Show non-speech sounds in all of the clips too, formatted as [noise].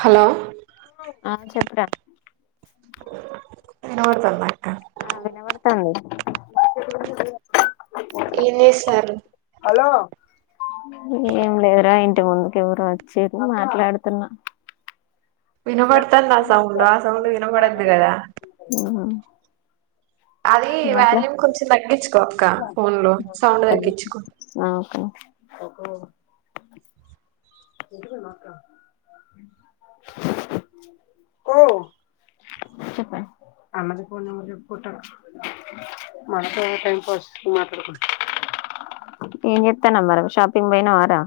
Hello ఆ చెప్పు రా. విన పడుతుందా. ఆ వినబడుతుంది. ఏం‌ చేస్తారు. ఏం లేదురా ఇంటి ముందుకు ఎవరు వచ్చి మాట్లాడుతున్నా. వినపడుతుంది ఆ సౌండ్ ఆ సౌండ్ వినపడద్దు కదా. అది మాట్లా వాల్యూమ్ కొంచెం తగ్గించుకో అక్క ఫోన్ లో సౌండ్ తగ్గించుకో ఓహో చెప్పం ఏ చెప్తా మ షాపింగ్ పోనారా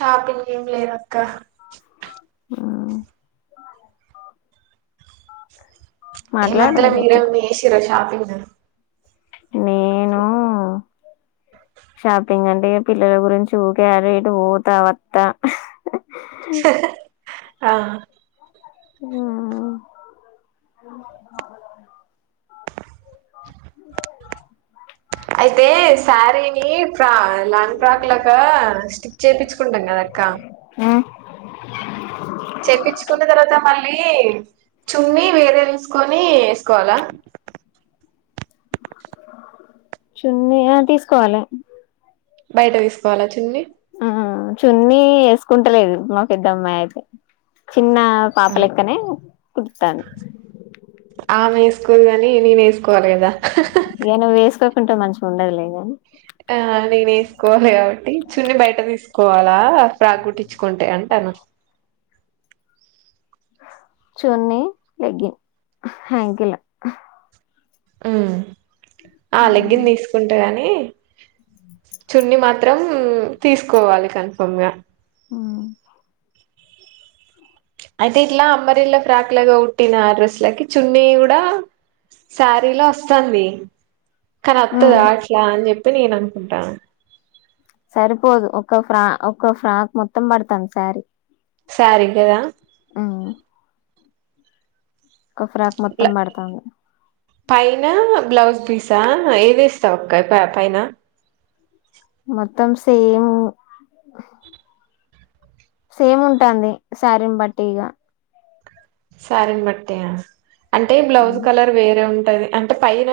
షాపింగ్ లేద్ అక్క హ్మ్ ఏం మాట్లాడు వద్దు లే మీరే చేసి రాషాపి అ స నేను షాపింగ్ అంటే పిల్లల గురించి ఊకే ఆటు ఇటు పోతా వత్త హా హ్మ్మ్ [unintelligible] అయితే సారీని ఫ్రా లాంగ్ ఫ్రాక్ లాగా స్టిచ్ చేయించుకుంటాం కదక్క చేపించుకున్న తర్వాత మళ్ళీ చున్నీ వేరే ఎసుకొని వేసుకోవాల చున్నీ ఆ తీసుకోవాలి బయట తీసుకోవాలా చున్నీ చున్న వేసుకుంటలేదు మాకు ఇద్దమ్మాయి అయితే చిన్న అవును పాపలెక్కనే కుడుతాను సుకోల్ గాని నేను వేసుకోవాలి కద ఏ నువ్వు వేసుకోకుంటే మంచిగా ఉండదులేగానీ ఆ నేనే వేసుకోవాలి కాబట్టి చున్న బయట తీసుకోవాలా ఫ్రాక్ కుట్టించుకుంటే అంటన చున్న లెగ్గిన్ హ్యాకిలా హ్మ్ ఆ ఉమ్ లెగ్గిన్ తీసుకుంటే గాని చున్ని మాత్రం తీసుకోవాలి కన్ఫర్మ్ గా హ్మ్ అయితే ఇట్ల అంమరిళ్ల ఫ్రాక్ లాగా ఉుట్టిన ఆ డ్రెస్లకి చున్నీ కూడ శారీలో వస్తుంది కానీ ఆత్తు ఉమ్ అట్లా అని చెప్ తే నేను అనుకుంట సరిపోదు ఒక ఫ్రా ఒక ఫ్రాక్ మొత్తం పడతాం శారీ సారీ కదా హ్మ్ ఒక్ ఫ్రాక్ మొత్తం పడతాంది పైన బ్లౌజ్ పీసా ఏది ఇస్తావు అక్కప పైన మొత్తం సేము సేమ్ ఉంటాంది శారీని బట్టి ఇగ సారీని బట్టియా అంటే బ్లౌజ్ కలర్ వేరే ఉ టాది. అంటే పైన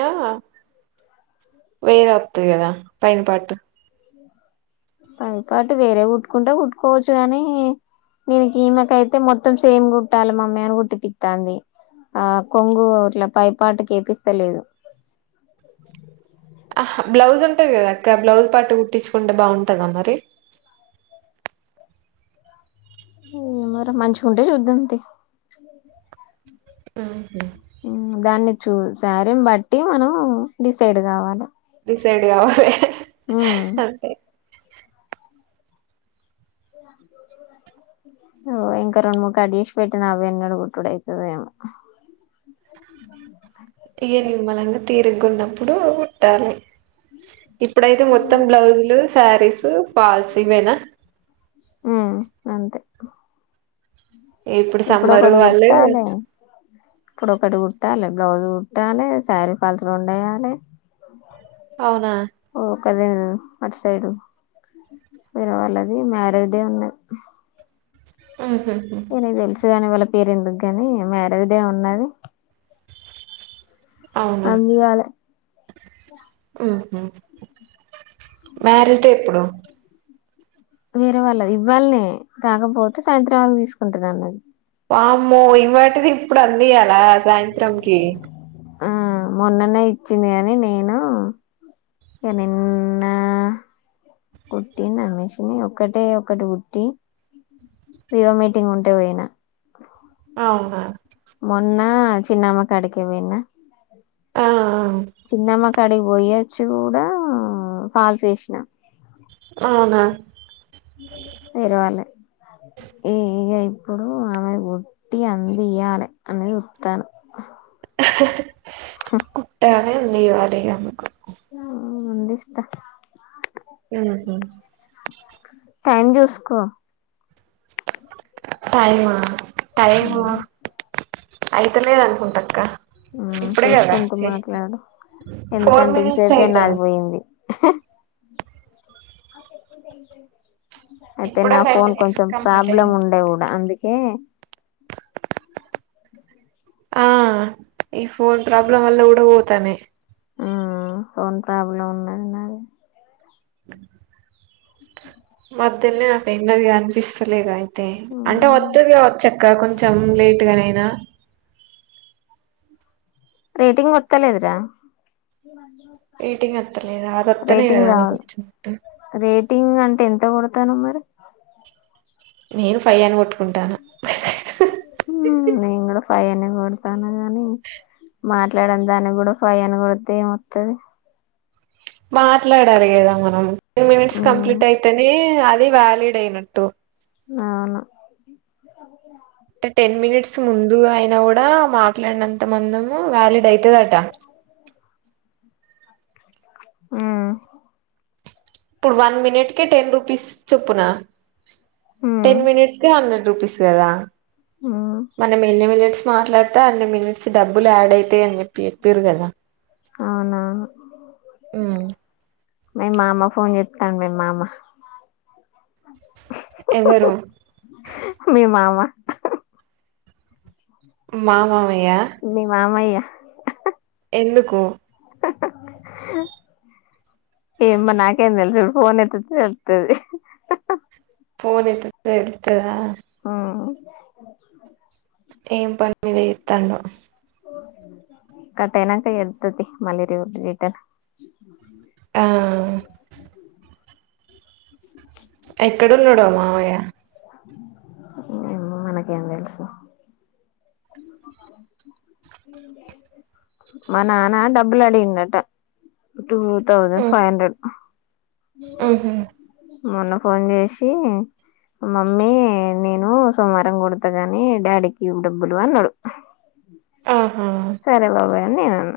వేరే వత్తది కదా పైన పాట్టు పైనపాటు వేరే ఉట్టుకుంటే, కుట్టుకోవచ్చు కాని. దినికి ఈమెకయితే మొత్తం సేమ్ గుట్టాలి మమ్మీ అని కుట్టి పత్తాంది. ఆ కొంగు ఇట్లా పైపాటు కేపిస్తలేదు. ఆహ్ బ్లౌజ్ ఉంటది. కదా అక్క బ్లౌజ్ పాటు కుట్టించుకుంటే బాగుంటదా. మరి ఉహ్ మరే మంచిగా ఉంటే చూద్దం. తి ఊహు ఉహ్మ్ దాన్ని చూస్ సారీని బట్టి మనం డిసైడ్ కావాలే డిసైడ్ కావాలే అంతే ఓ ఇంకా రెండు ముడ్ కట్ చేస్ పెట్టిన. అవ్వీ ఎన్నడుగుట్డుడు అయ్యితదేమో. ఇయ్ నిమ్మళంగా తిరిగా ఉన్నపుడు కుట్టాలే ఇప్పుడైతే మొత్తం బ్లౌజులు శారీస్, ఫాల్స్ ఇవేనా ఉహ్మ్ అంతే. ఇప్పుడు సమ్మరు ఒకటి వాళ్ళు కుట్టాలే ఇప్పుడు ఒకటి గుట్టాలే, బ్లౌజ్ కుట్టాలే, శారీ ఫాల్స్ రెండేయాలే. అవునా కర్రెన అటు సైడు. వేరే వాళ్ళది మ్యారేజ్ డే ఉన్నాద్. [inaudible] ఇగ నిక్ తెలుసు గానే వళ్ పేరు ఎందుకుగాని మ్యారేజ్ డే ఉన్నది. అవునా అందియాలే ఉహ్మ్ ఉహ్మ్ మ్యారేజ్ డే ఎప్పుడు వేరే వాళ్ళది. ఇవ్వాల్నే కాకపోతే సాయంత్రం అవి తీసుకుంటన్నాన్నాది. వామ్మో! ఇవాటిది ఇప్పుడు అందియాల సాయంత్రంకి. ఆ మొన్ననే ఇచ్చింది గాని నేను. ఇగా నీన్న కుట్టిన మెషిన్ మీద్ ఒకటే ఒకటి కుట్టి. ఇగా మీటింగ్ ఉంటే పోయిన అవునా చిన్నమ్మ కాడికి పోయిన ఆహ్ చిన్నమ్మ క్ కాడికి పోయొచ్చి కూడా ఫాల్స్ ఏసిన అవునా తెరవలే! ఇగా ఇప్పుడు ఆమె గుట్టి అందియ్యాలే అని చూత్తన్నా. కుట్టల్ లాందివాలేగామేకు అందిస్తా ఉహ్ హు టైం చూసుకో టైమా ఉమ్, టైము అయిత లేదు అనుకుంటఅక్క హ్మ్ చూసుకుంటూ మాట్లాడు ఫోర్ ఎందుకంటే మినిట్స్ ఇంతసేపే అయితాంది నాదిపోయింది [inaudible] అయితే ఇప్పుడే నా ఫైవ్ ఫోన్ మినిట్స్ కొంచెం కంప్లీట్ ప్రాబ్లం అయింది ఉండే గూడ అందుకే ఆ ఈ ఫోన్ ప్రాబ్లమ్ వాళ్ళ కూడ పోతాన్నాయ్ ఆ ఫోన్ ప్రాబ్లం ఉన్నది నాది మధ్యనే నాకు ఎన్నదిగా అనిపిస్తలేదు ఆయన అే అంటే వత్తదిగా వచ్చక్క కొంచెం లేట్గానైనా రేటింగ్ గొత్తలేదురా రేటింగ్ వత్త లేదా అదొత్తనయి కదా నాకు రావాలి వచ్చినట్టు ఎట్ట కొడుతానవ్ మరి నేను ఫైవ్ అని కొట్టుకుంటానా హ్మ్ నేను కూడా ఫైవ్ అనే కొడతాను గాని మాట్లాడ నిదానికి కూడా ఫైవ్ అని కొడితే ఏమొత్తాది మాట్లాడాలి కదా మనం టెన్ మినిట్స్ ఉమ్ కంప్లీట్ అయితేనే అది వాలిడ్ అయినట్టు ఆ అవును అంటే టెన్ మినిట్స్ ముందు అయిన కూడా మాట్లాడినంత మందము వ్యాలిడ్ అయి హమ్ ఇప్పుడు వన్ మినిట్ టెన్ రూపీస్ చొప్పునా ఉమ్ టెన్ మనిట్స్ క అన్న రూపీస్ కదా ఉమ్ మనం ఎన్ని మినిట్స్ మాట్లాడితే అన్ని మినిట్స్ డబ్బు యాడ్ అయితాయియని చెప్పి చెప్పారు కదా అవునవును హమ్ మీ మామ ఫోన్ చెప్స్తాం మీ మామ ఎవరు మీ మామ మా మామ మీ మామయ్య ఎందుకు ఏమో నాకేం తెలుసు ఫోన్ ఎత్తుతే తెలుత్తది. ఫోన్ ఎత్తి తే తే ఉ ఏం పని మీద ఎత్తాండు. కట్టెయనాంక ఎత్తుద్ది మళ్ళి [unintelligible] ఆ ఎక్కడున్నాడొ మావయ్య ఏమో మనకేం తెలుసు. మా నాన్న డబ్బులు అడిగిండట టూ తౌజండ్ ఫైవ్ హండ్రెడ్ ఆహు మొన్న ఫోన్ చేసి మమ్మీ నేను సోమవారం కొడతగాని డాడీకివ్ డబ్బులు అన్నడు. ఆహా సరే బాబాయ్ అన్ని నేనన్న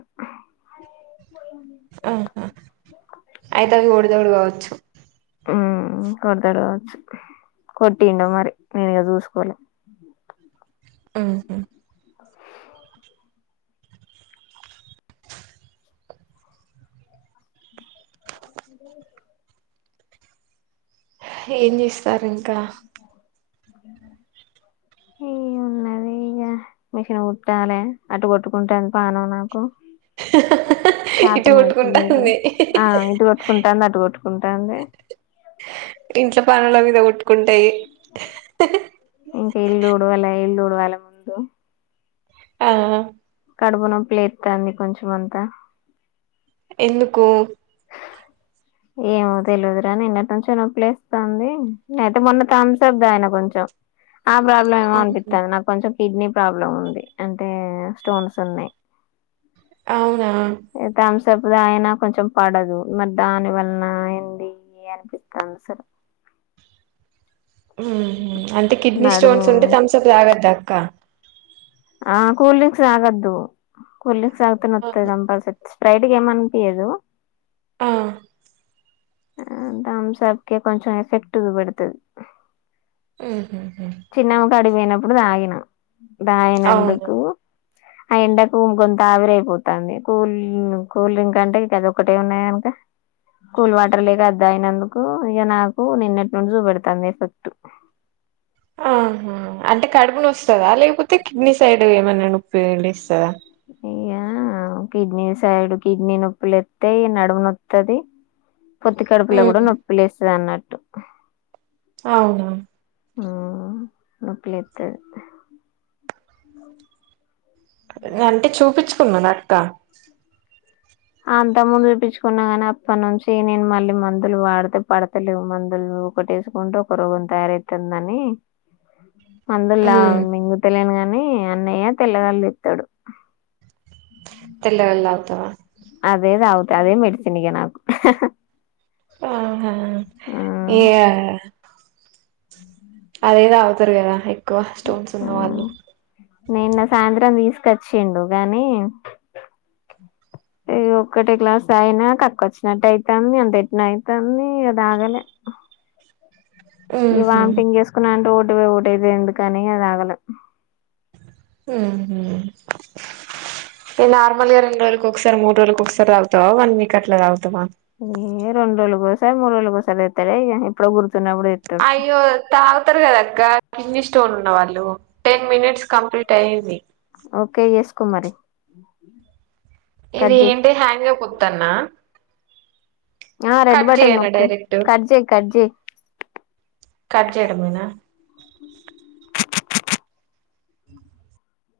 ఆహా ఐతే అవి ఒడిదోడు కావచ్చు. ఉ, కొడతాడు కావచ్చు, కొట్టిండొ మరి నేను ఇగ చూసుకోలే ఆహు [unintelligible] ఏం చేస్సారు ఇంకా హే ఉన్నది ఇగ మిషన్ కుట్టాలి అటు కొట్టుకుంటన్ పానం నాకు ఇటు చాతన్ ఐతలేదు, కొట్టుకుంటాంది ఆ ఇటు కొట్టుకుంటాంది అటు కొట్టుకుంటాంది. ఇంట్లో పనుల మీద కొట్టుకుంటయి. ఇంక ఇల్లు ఉడ్వలే ఇల్లు ఉడ్వల ముందు ఆ కడుపునొప్పి లేత్తాంది, కొంచం అంతా ఎందుకు ఏమో తెలీదురా నిన్నట్నుంచి నొప్పలేస్తాంది, లేతే మొన్న తంమ్సప్ తాయిన కొంచెం ఆ ప్రాబ్లమ్ ఏమో ఉహు అనిపిత్తాంది నాక్ కొంచెం కిడ్నీ ప్రాబ్లం ఉంది, అంటే స్టోన్స్ ఉన్నయ్. అవ్ న సప్ తాయిన కొంచెం పడదు మరి దాని వల్న ఏంది అనిపిస్తాంది అసలు హ్మ్ హు అంటే కిడ్నీ నడుము స్టోన్స్ ఉంటే థంమ్సప్ తాగద్దా క ఆ కూల్ డ్రింక్స్ తాగద్దు, కూల్ లింగ్స్ తాతే నొత్తది కంపల్ సరి స్ప్రైట్గ ఏమనిపియదు. ఆ దంమ్ సప్కె కొంచెం ఎఫెక్ట్ పడుతది. ఊహు చిన్నగ పడి పోయినప్పుడు తాగిన అవును దాగినందుకు అ ఎండకు గొంతు ఆవిరయిపోతాంది కూల్ కూల్ డ్రింక్ అంటే ఇక అది ఒకటే ఉన్నాయంట కూల్ వాటర్ లేక అది తాగినందుకు ఇక నాకు నిన్నటి నుండి చూపెడతంది ఎఫెక్ట్ ఆహ! అంటే కడుపు నస్తదా లేకపోతే కిడ్నీ సైడ్ ఏమైనా నొప్పి ఉండిస్తద అయ్యా కిడ్నీ సైడ్ కిడ్నీ నొప్పులు వత్తయి నడుము నొత్తది. పొత్తి కడుపులో ఉమ్ కూడా నొప్పి లేస్తదన్నట్టు అవునా ఆ నొప్పి లేత్తది. ఇంగ అంటే చూపిచ్ కున్నా నక్క అంతకుముందు చూపించుకున్నా గాని అప్పటి నుంచి నేను మళ్ళీ మందులు వాడితే పడతలేవు మందులు ఒకటిేసుకుంటే ఒక రోగం తయారైతుందని మందుల ఉమ్ మింగుతలేను కానీ ని అన్నయ్య తెల్లవళ్ళు ఇత్తడు. తెల్లవల్ తాగుతావా అదేదావుత అదే మేడిసిన్ ఇగ నాకు ఆహా! ఆ, ఏ అదేతాగుతరు కదా ఎ హా హా నిన్న సాయంత్రం తీసుక చ్చిండు గానీ ఒక్కటి గ్లాస్ తాగిన కక్క వచ్చినట్టు అయితంది అంత ఎట్న అయితంది ఇంగ తాగలే ఈ ఉహు వాంతింగ్ చేసుకున్నా అంటోడ్ వో ఒకటోది ఎందుకని అది ఆగల ఊహు నార్మల్ గా రెండు రోజుల్కు ఒకసారి మూడు రోజుల్కు ఒకసారి తాగుతావా వన్ వీక్ అట్లా తాగుతావా ఏ రెండు రోజలుకి కోసారి మూడు రోజులకి ఒకసారి తేత్తాడిగా ఎప్పుడో గుర్తు అయ్యో తాగుతరు గద గ కిడ్నీ స్టోన్ ఉన్నవాళ్ళు టెన్ మినిట్స్ కంప్లీట్ అయ్యింది. ఓకే చేసుకో మరి ఇది కట్ చేయి ఏంటి హ్యాంగ్ పో తన్నా ఆ రెడ్ బటన్ నొక్కు కట్ చేయ్ కట్ చేయ్. కట్ చేయడమేనా